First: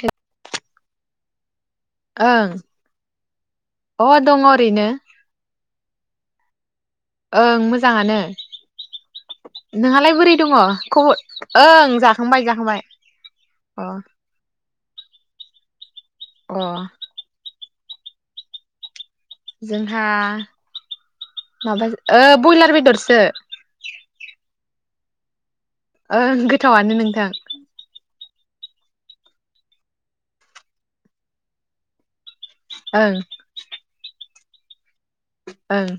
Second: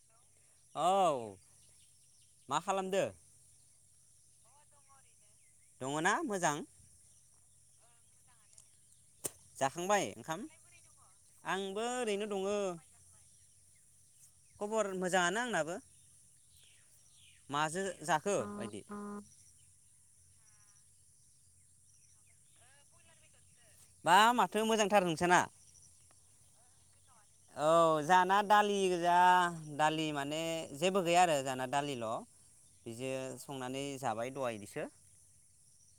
Hello औ मा खालामदो? अ दङ ओरैनो दङ ना मोजां? ओं मोजाङानो जाखांबाय नोंहालाय बोरै ओंखाम दङ खबर? आंबो ओं ओरैनो जाखांबाय दङो जाखांबाय अ खबर मोजाङानो आंनाबो। अ माजो जाखो बायदि? जोंहा माबाजो ओ बयलार बेदरसो बा माथो मोजांथार नोंसाना। ओं गोथावानो नों थां औ जाना दालि गोजा दालि माने जेबो गैया आरो जाना दालिल' ओं बिदिनो संनानै जाबाय दहायनिसो ओं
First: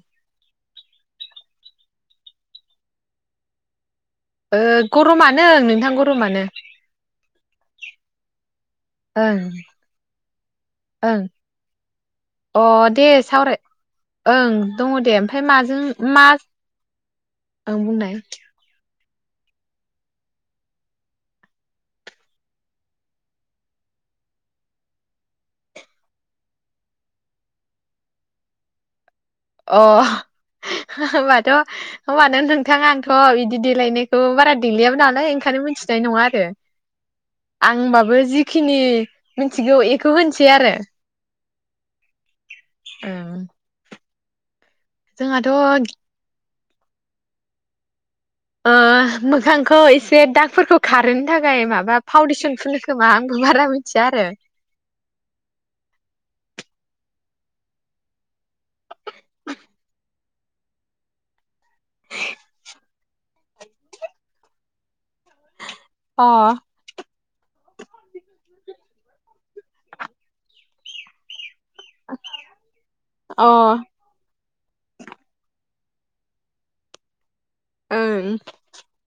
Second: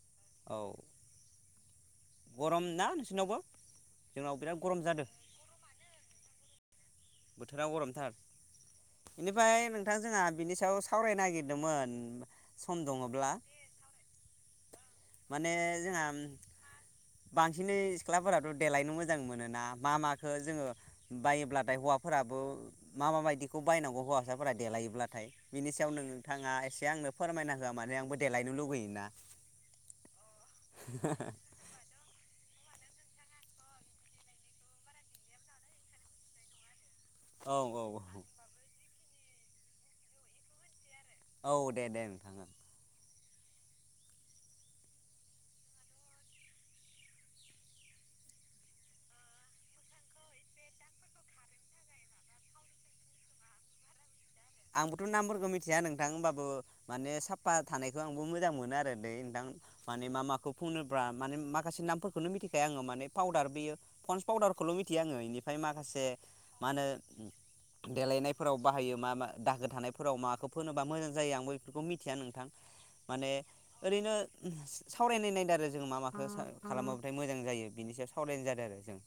औ गरम ना नोंसिनावबो? ओ गरमानो नोंथां गरमानो बोथोरा गरमथार ओं बेनिफ्राय नोंथां जोंहा बिनि सायाव सावरायनो ओं नागिरदोंमोन अ सम दे दङब्ला सावराय ओं दङ दे ओमफ्राय माने माजों जोंहा मा ओं बांसिनै बुंनाय सिख्लाफोराथ देलायनो मोजां जों मोनो ना बा माखो जोङो बायोब्लाथाय हौवा फोराबो मा मा बायदिखौ बायनांगौ हौवासाफोरा देलायोब्लाथाय बिनि सायाव नोंथाङा एसे आंनो फोरमायना होआ मानो आंबो देलायनो लुुबैयोना। अ होनबाथ' होमबा नों नोंथाङा थ बिदि देलायनायखौ बारा देलायाबो नालाय ओंखायनो मिथिनाय नङा आरो। औ औ आंबाबो जिखिनि मिनथिगौ एखौ होनसै आरो औ दे दे नोंथा ओं ओं जोंहाथ' ओ मोखांखौ एसे दागफोरखौ खारहोनो थाखाय माबा फाउडेसन फुनो खोमा आंबो बारा मिथिया आरो आंबोथ नामफोरखौ मिथिया नोंथां होनबाबो माने साफा थानायखौ आंबो मोजां मोनो आरो दे नोंथां माने मा माखौ फुनोबा माने माखासे नामफोरखौनो मिथिखाया आङो माने पाउदार बेयो पन्स पाउदारखौल मिथियो आङो इनि फ्राय माखासे अ मा होनो देलायनायफोराव बाहायो मा मा दाखो थानायफोराव माखो फोनोबा मोजां जायो आंबो बेखौ मिथिया नोंथां माने ओरैनो सावरायनाय नायदों आरो जों मा माखो खालामोबाथाय मोजां जायो बिनि सायाव ओं सावरायनाय जादों आरो जों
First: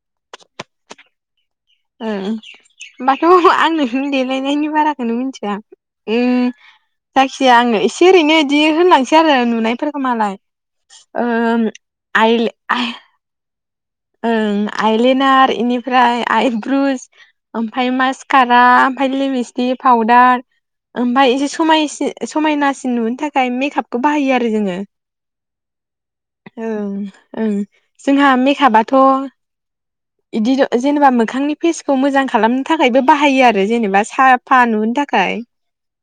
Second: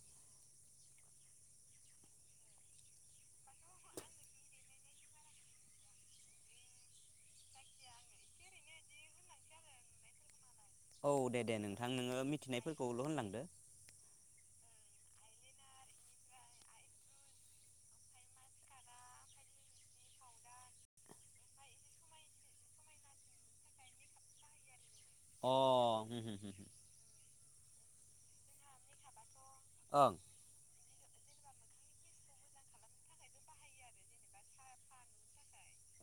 ओं होमबाथ आंनो देलायनायनि बाराखौनो मिथिया उम जायखिजाया आङो एसे ओरैनो इदि होनलांसै आरो नुनायफोरखौ मालाय औ दे दे ओम नोंथां नोङो आइल आइ मिथिनायफोरखौल होनलांदो ओं आइलइनार इनिफ्राय आइ ब्रुस ओमफ्राय मासकारा ओमफ्राय लिमस्टिक पाउदार ओमफ्राय एसे समाय समायनासिन नुनो थाखाय मेकआपखौ बाहायो आरो जोङो अ ओं ओं जोंहा मेकआपा थ ओं जेनेबा मोखांनि फेसखौ मोजां खालामनो थाखायबो बाहायो आरो जेनेबा साफा नुहो थाखाय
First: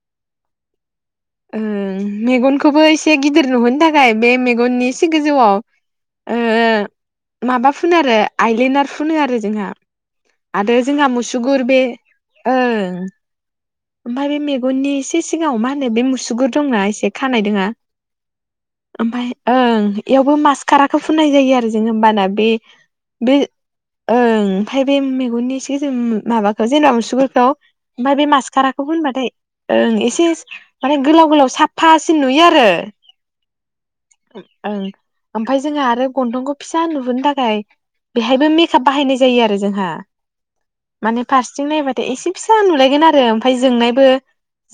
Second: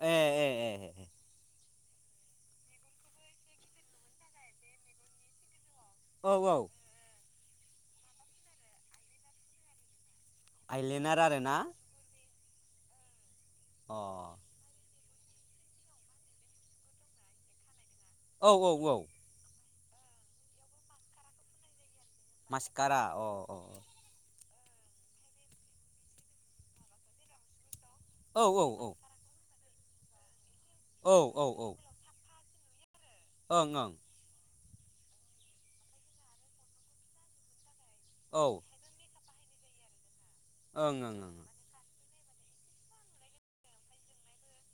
ए ए ए ओं मेगनखौबो एसे गिदिर नुहोनो थाखाय बे मेगननि एसे गोजौआव औ ओ औ माबा फुनो आरो आइलेनार फुनो आरो जोंहा आरो जोंहा आइलेनार आरो ना मुसुगुर बे ओं अ ओमफाय बि मेगननि एसे सिगाङाव मा होनो बे मुसुगुर दंना एसे खानाय दोङा औ औ औ ओमफाय ओं इयावबो मासखाराखौ फुननाय जायो आरो जोङो ओमबाना बे मास्कारा अ बे अ ओं ओमफ्राय बे मेगननि इसे जोम माबाखो जेनेबा मुसुगुरखौ ओमफ्राय बे औ औ मासकाराखौ फोनबाथाय ओं एसे माने औ गोलाव औ गोलाव औ साफासिन नुयो रो ओं ओं ओं ओमफ्राय जोङा आरो गन्थंखौ फिसा नुहोनो थाखाय औ बेहायबो ओं मिक आप बाहायनाय जायो आरो जोंहा ओं ओं माने औ फारसेथिं नायबा द एसे फिसा नुलायगोन आरो ओमफ्राय जोंनायबो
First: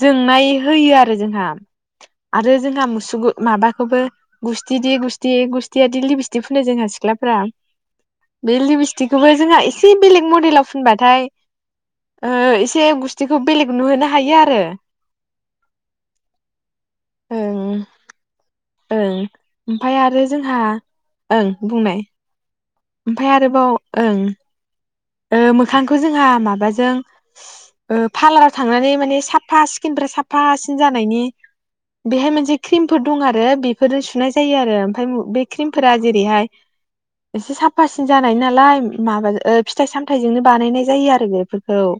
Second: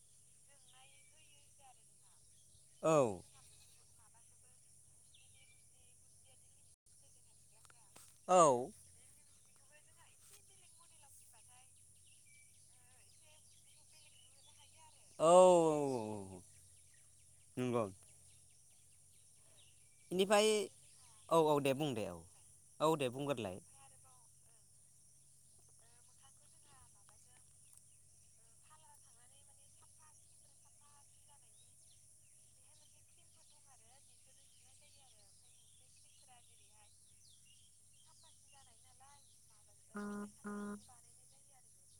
जोंनाय होयो आरो जोंहा आरो जोंहा औ मुसु माबाखौबो गुस्थि द गुस्थि गुस्थियााद लिबिस्थि फोननाय जोंहा सिख्लाफ्रा औ थेवबो जोंहा एसे बेलेग मडेलाव फुनबाथाय एसे गुस्थिखौ बेलेग नुहोनो हायो आरो औ ओं नंगौ ओं ओमफाय आरो बेनिफ्राय जोंहा औ ओं औ दे बुं दे बुंनाय औ औ दे ओमफाय बुंगोरलाय आरोबाव ओं ओ मोखांखौ जोंहा माबाजों पार्लाराव थांनानै माने साफा स्किनफ्रा साफासिन जानायनि बेहाय मोनसे क्रिमफोर दं आरो बेफोरजों सुनाय जायो आरो ओमफ्राय बे क्रिमफोरा जेरैहाय एसे साफासिन जानाय नालाय माबा फिथाइ सामथायजोंनो बानायनाय जायो आरो बेफोरखौ औ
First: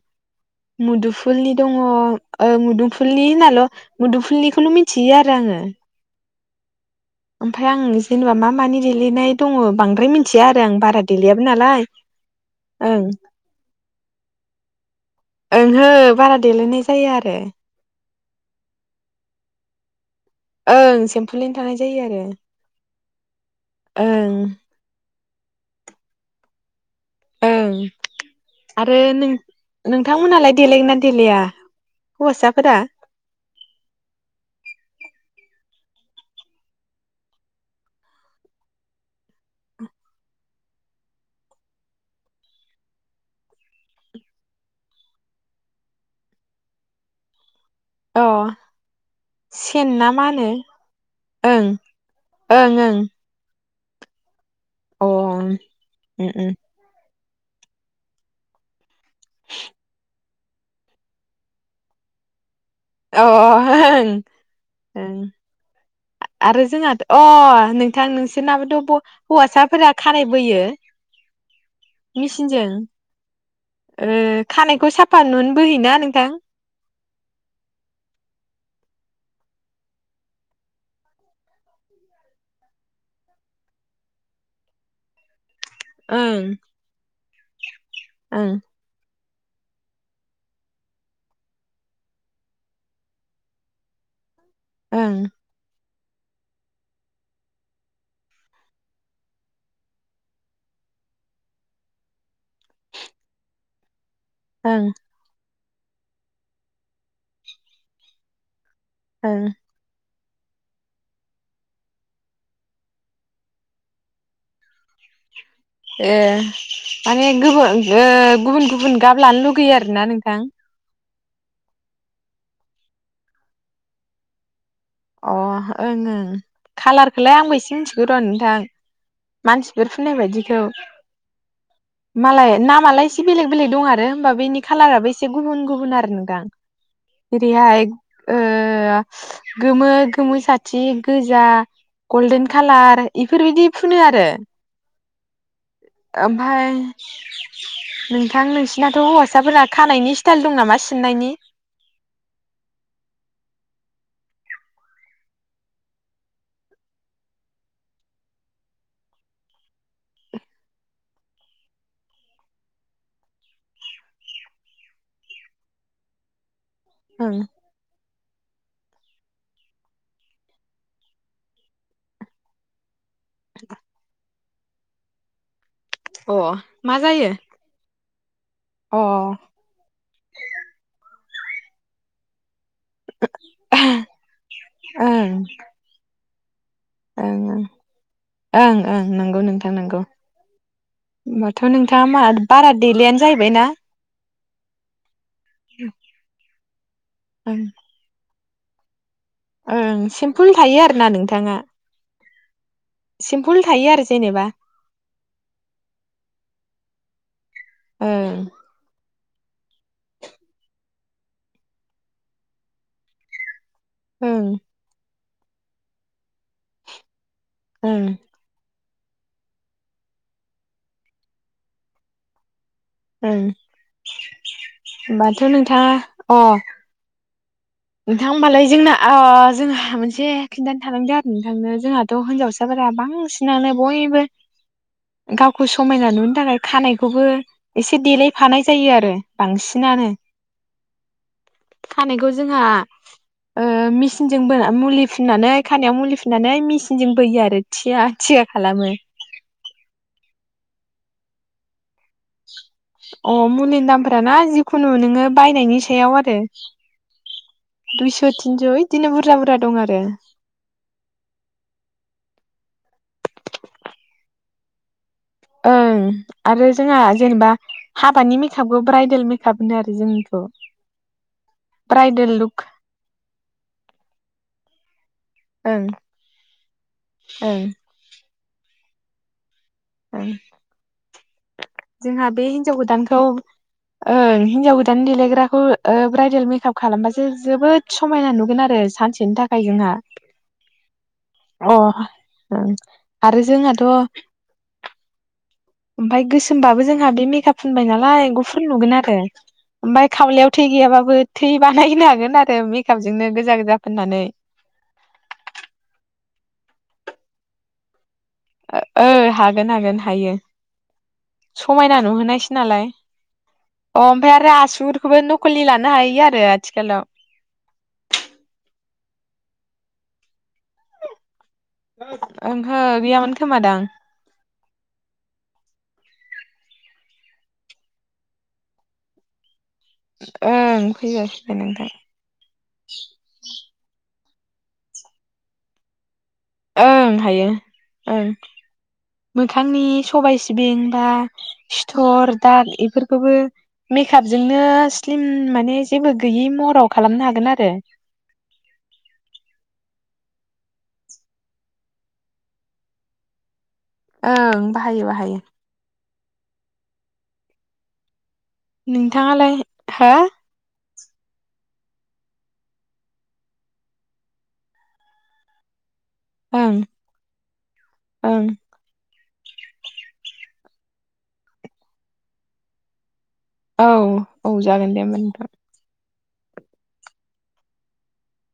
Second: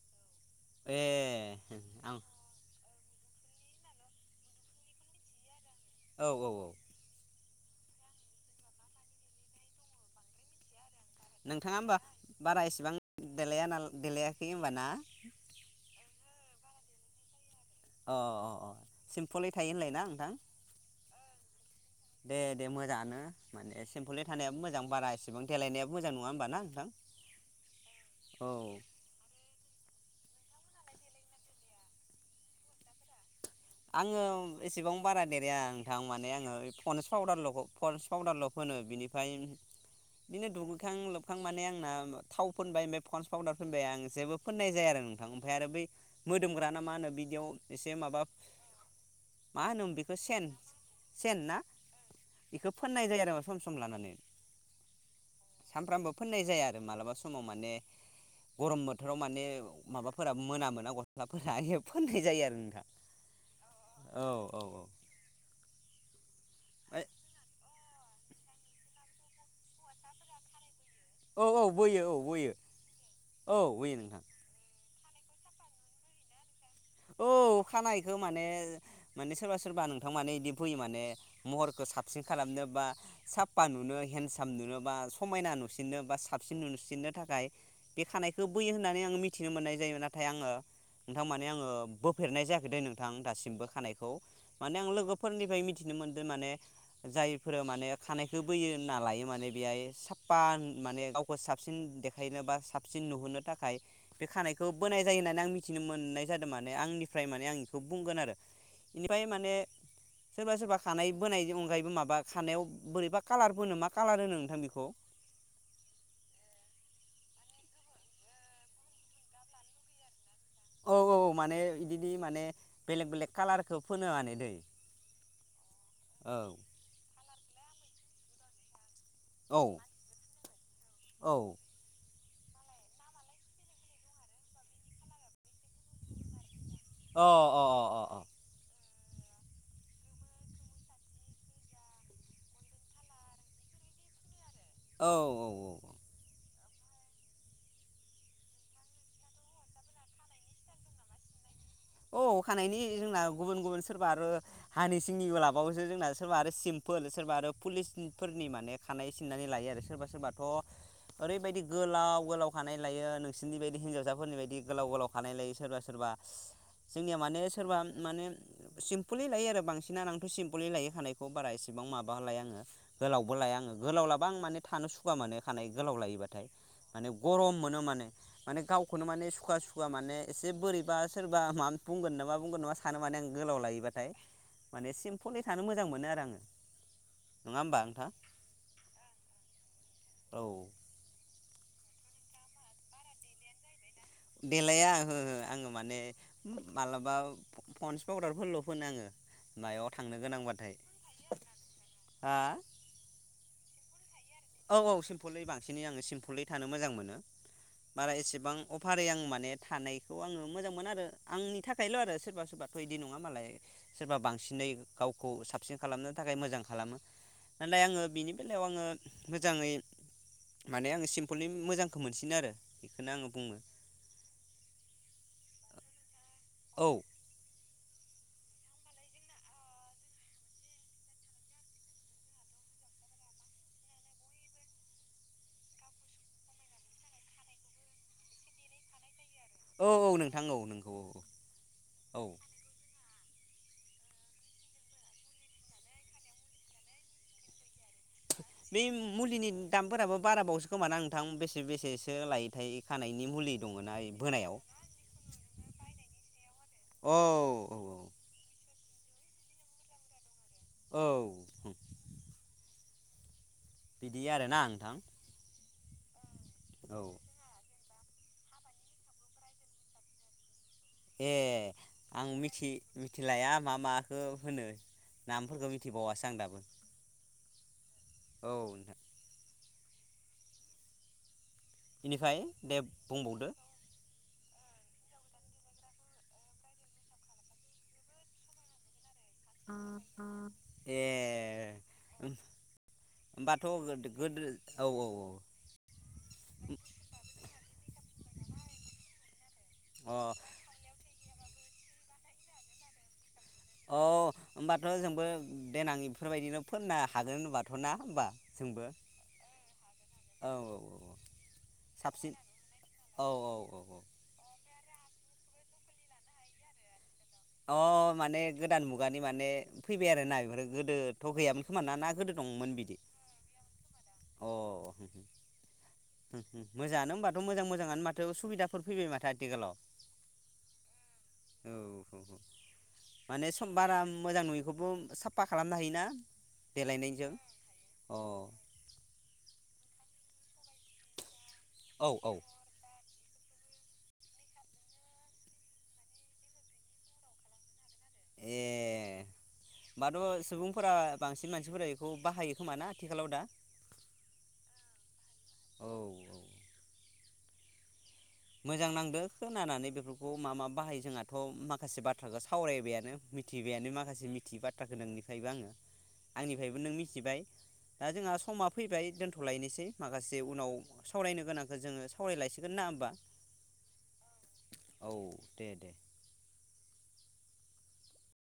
ए मुदुफुलनि दङ आं मुदुमफुल फुलनि होनाल' मुदुफुलनिखौल' मिथियो आरो आङो औ औ औ ओमफ्राय आं जेनेबा मा मानि देलायनाय दङ बांद्राय मिथिया आरो आं बारा देलायाबो नालाय इसेबां ओं देलाया नालाय देलायाखै होनबानाक्ष ओंहो बारा देलायनाय जायो आरो अ अ अ सिमपोलै थायो होनलाय ना नोंथां ओं सिम्पलैनो दे दे मोजाङानो माने सिम्पोललि ओं थानायाबो मोजां बारा इसेबां देलायनायाबो मोजां नङा होमबा ना थां ओं आरो नोंथांमोनालाय देलायगोना देलेया हौवासाफोरा आङो एसेबां बारा देराया नोंथां माने आङो फनस पावउदारल' फन्स पाउदारल' फोनो बिनिफ्राय बिदिनो दुगैखां लोबखां माने आंना थाव फोनबाय ओमफ्राय फनस पाउदार फोनबाय आं जेबो फोननाय जाया आरो नोंथां ओमफफ्राय आरो बै मोदोमग्राना मा होनो बिदियाव एसे अ मा सेन होनोमोन ना बेखौ मा सेन होनो सेन ना ओं ओं अ बेखौ उम फोननाय जायो आरो मा सम सम सम लानानै सामफ्रामबो फोननाय उम जाया आरो मालाबा सम समाव माने गरम बोथोराव माने माबाफोरा मो ज-जना मोना गस्लाफोरा फोननाय जायो आरो नोंथां अ अ ओं औ औ औ ओं आरो जोंहाथ' अ नोंथां नोंसोरनाबोथ' हौवासाफोरा खानाय बोयो औ औ बोयो औ बोयो मेचिनजों औ बोयो नोंथां ओ खानायखौ साफ फानुनो बोहैना नोंथां औ खानायखो माने माने सोरबा सोरबा नोंथां मोनसे इदि फैयो माने महरखो साबसिन खालामनो बा सापपा नुनो बा हेनसाम नुनो बा समायना नुनो नोबा ओं साबसिन नुसिननो थाखाय गाय बे खानायखौ ओं बोयो होननानै आं मिथि मिथिनो मोननाय जायो नाथाय आङो नोंथां माने आङो बोफेरनाय जायाखैदे नोंथां दासिमबो खानायखौ माने आं ओं लोगोफोरनिफ्राय मि मिथिनो मोन्दो माने जायफोर माने खानायखौ बोयो होनना लायो माने बेहाय सापपा माने गावखौ साबसिन देखायनो बा साबसिन नुहोनो थाखाय बे खानायखौ ओं बोनाय जायो होननानै आं मि मिथिनो मोननाय जादों मा आंनिफ्राय माने आं इखौ बुंगोन आरो इनिफाय ओं माने सोरबा सोरबा खानाय बोनायनि अनगायैबो माबा खानायाव बोरैबा कालार फोनो मा कालार होनो नोंथां बेखौ? ए माने गो ओ गुबुन गुबुन गाब लानो लुगैयो आरोना नोंथां औ औ माने इगिदि माने बेलेक बेलेग कालारखौ फोनो माने दै अ ओं ओं औ खालारखोलाय आंबो एसे मिनथि गोरान‌ नोंथां औ मानसिफोर फुननाय बायदिखौ औ मालाय नामालाय एसे बेलेग बेलेग दं आरो होमबा बेनि कालाराबो एसे गुबुन गुबु न आरो नोंथां अ अ अ जेरैहाय अ ओ गोमो गोमो साथि गोजा गल्डेन कालार इफोरबायदि फुनो आरो औ औ औ ओमफाय नोंथां नोंसिनाथ हौवासाफोरा खानायनि स्टाइल दं नामा सिननायनि औ खानायनि जोंना गुबुन गुबुन सोरबा आरो हानि सिंनि लाबावोसो जोंना सोरबा आरो सिमपोल सोरबा आरो पुलिसफोरनि माने खानाय सिननानै लायो आरो सोरबा सोरबाथ ओरैबायदि गोलाव गोलाव खानाय लायो नोंसोरनि बायदि हिनजावसाफोरनि बायदि गोलाव गोलाव खानाय लायो सोरबा सोरबा जोंनिया ओं माने सोरबा माने सिम्पोलै लायो आरो बांसिना आंथ सिमपोलै लायो खानायखौ बारा इसेबां माबालाया आङो गोलावबो लाया आङो गोलाव लाबा आं माने थानो सुकुवा माने खानाय गोलाव लायोबाथाय अ मा माने जायो गरम मोनो माने माने अ गावखौनो माने ओं सुखुवा सुखुवा माने एसे बोरैबा सोरबा मा बुंगोन नामा बुंगोन नामा सा नो माने आं गोलाव लायोबाथाय माने सिम्पुलैथानो मोजां मोनो आरो आङो ओं नङा ओं होमबा नोंथां ओं ओं नंगौ नोंथां नंगौ औ होमबाथ' नोंथाङा मा बारा देलायानो जाहैबाय ना देलाया ओहो ओहो ओ आङो माने माबलाबा ओं पन्स पाउदारफोरल' फोनाङो ओं सिमपोल थायो आरो ना नोंथाङा हा सिमपोल थायो आरो जेनेबा औ औ सिम्पोलै बांसिनै आङो सिम्पोलै थानो मोजां मोनो बारा ओं एसेबां अफारै आं म माने थानायखौ आङो मोजां मोन आरो आंनि थाखायल' आरो सोरबा सोरबाथ' इदि नङा मालाय सोरबा ओं बांसिनै गाव खौ साबसिन खालामनो थाखाय मोजां खालामो नालाय आङो ओं बिनि बेलायाव आङो मोजाङै माने आङो सिम्पोलनि मोजांखौ मोनसिनो आरो बेखौनो आङो ओं बुङो ओमबाथ' नों आ अ औ नोंथां होमबालाय जोंना ओ जोंहा मोनसे खिन्थानो थानांदों आरो नोंथांनो जोंहाथ' हिनजावसाफोरा बांसिनानो बयबो गावखौ समायना नुनो थाखाय खानायखौबो एसे देलायफानाय जायो आरो औ औ बांसिनानो नोंथां औ नोंगौ औ औ औ ओ मेसिनजों मुलि फिन्नानै खानायाव मुलि फिन्नानै मेसिनजों बोयो आरो थिया थिया बे खालामो मुलिनि दामफोराबो बारा बावसो खोमा नोंथां बेसे बेसेसो लायोथाय खानायनि अ मुलि मुलिनि दङना दामफोर ना बोनायाव जिखुनु नोङो बायनायनि सायाव आरो औ औ दुइस' थिनस' बिदिनो बुरजा बुरजा दं आरो औ बिदि आरोना नोंथां ओं आरो औ जोंहा जेनेबा हाबानि मेकआपखौ ब्राइडेल मेकआप होनो आरो जोंनिखौ ए ब्राइदेल आं लुक मिथि मिथिलाया मा माखौ होनो नामफोरखौ ओं मिथिबावासो आं दाबो ओं औ ओं जोंहा बेनिफ्राय बे हिन्जाव दे गोदानखौ बुंबावदो ओ हिनजाव गोदान देलायग्राखौ ओ ब्राइदेल मेकआप खालामबासो जोबोद समायना नुगोन आरो सानसे बिनि थाखाय जोंहा ए अ ओं आरो होमबाथ' जोंहाथ' गोदो औ औ औ ओमफाय गोसोमबाबो जोंहा बे मेकआप फुनबाय नालाय गुफुर नुगोन आरो ओमफाय अ खावलायाव थै गैयाबो थै [unintelligible] बानायनो हागोन आरो मेकआपजोंनो गोस औ होनोमबाथ' जोंबो देनाङि बेफोरबायदिनो फोननो हागोन होनबाथ' ना होमबा जोंबो ओ हागोन हागोन हायो औ औ औ समायना साबसिन नुहोनायसै नालाय औ औ अ ओमफ्राय आरो आसु बेखौबो नखलि लानो हायो आरो आथिखालाव अ माने गोदान मुगानि माने फैबाय आरोना बेफोरो गोदोथ' गैयामोन खोमा ना ना गोदो दंमोन ओंहो बिदि गैयामोन खोमादां मोजाङआनो होनोमबाथ' मोजां मोजाङानो माथो सुबिदाफोर फैबाय माथो आथिखालाव ओं फैबाय फैबाय औ नोंथां औ माने सम बारा मोजां नुयैखौबो साफा खालामनो हायोना? ओं देलायनायजों हायो अ ओं मोखांनि सबाइ सिबिं बा औ औ सिथर दाग इफोरखौबो मेकआपजोंनो स्लिम माने जेबो गैयि महराव खालामनो हागोन आरो हाथ' सुबुंफोरा बांसिन मानसिफोरा इखौ बाहायो खोमा ना आथिखालाव दा ओं बाहायो बाहायो औ औ मोजां नांदो नोंथाङालाय खोनानानै हो बेफोरखौ मा मा बाहायो जोंहाथ' माखासे बाथ्राखौ सावरायबायानो मिथिबायानो माखासे मिथिययो बाथ्राखौ नोंनिफ्रायबो आङो आंनिफ्रायबो ओं नों मिथिबाय दा जोंहा ओं समा फैबाय दोनथ' थ'लायनोसै माखासे उनाव सावरायनो गोनांखौ जोङो सावरायलायसिगोन ना होमबा। औ औ जागोन दे औ होमबा नोंथां दे दे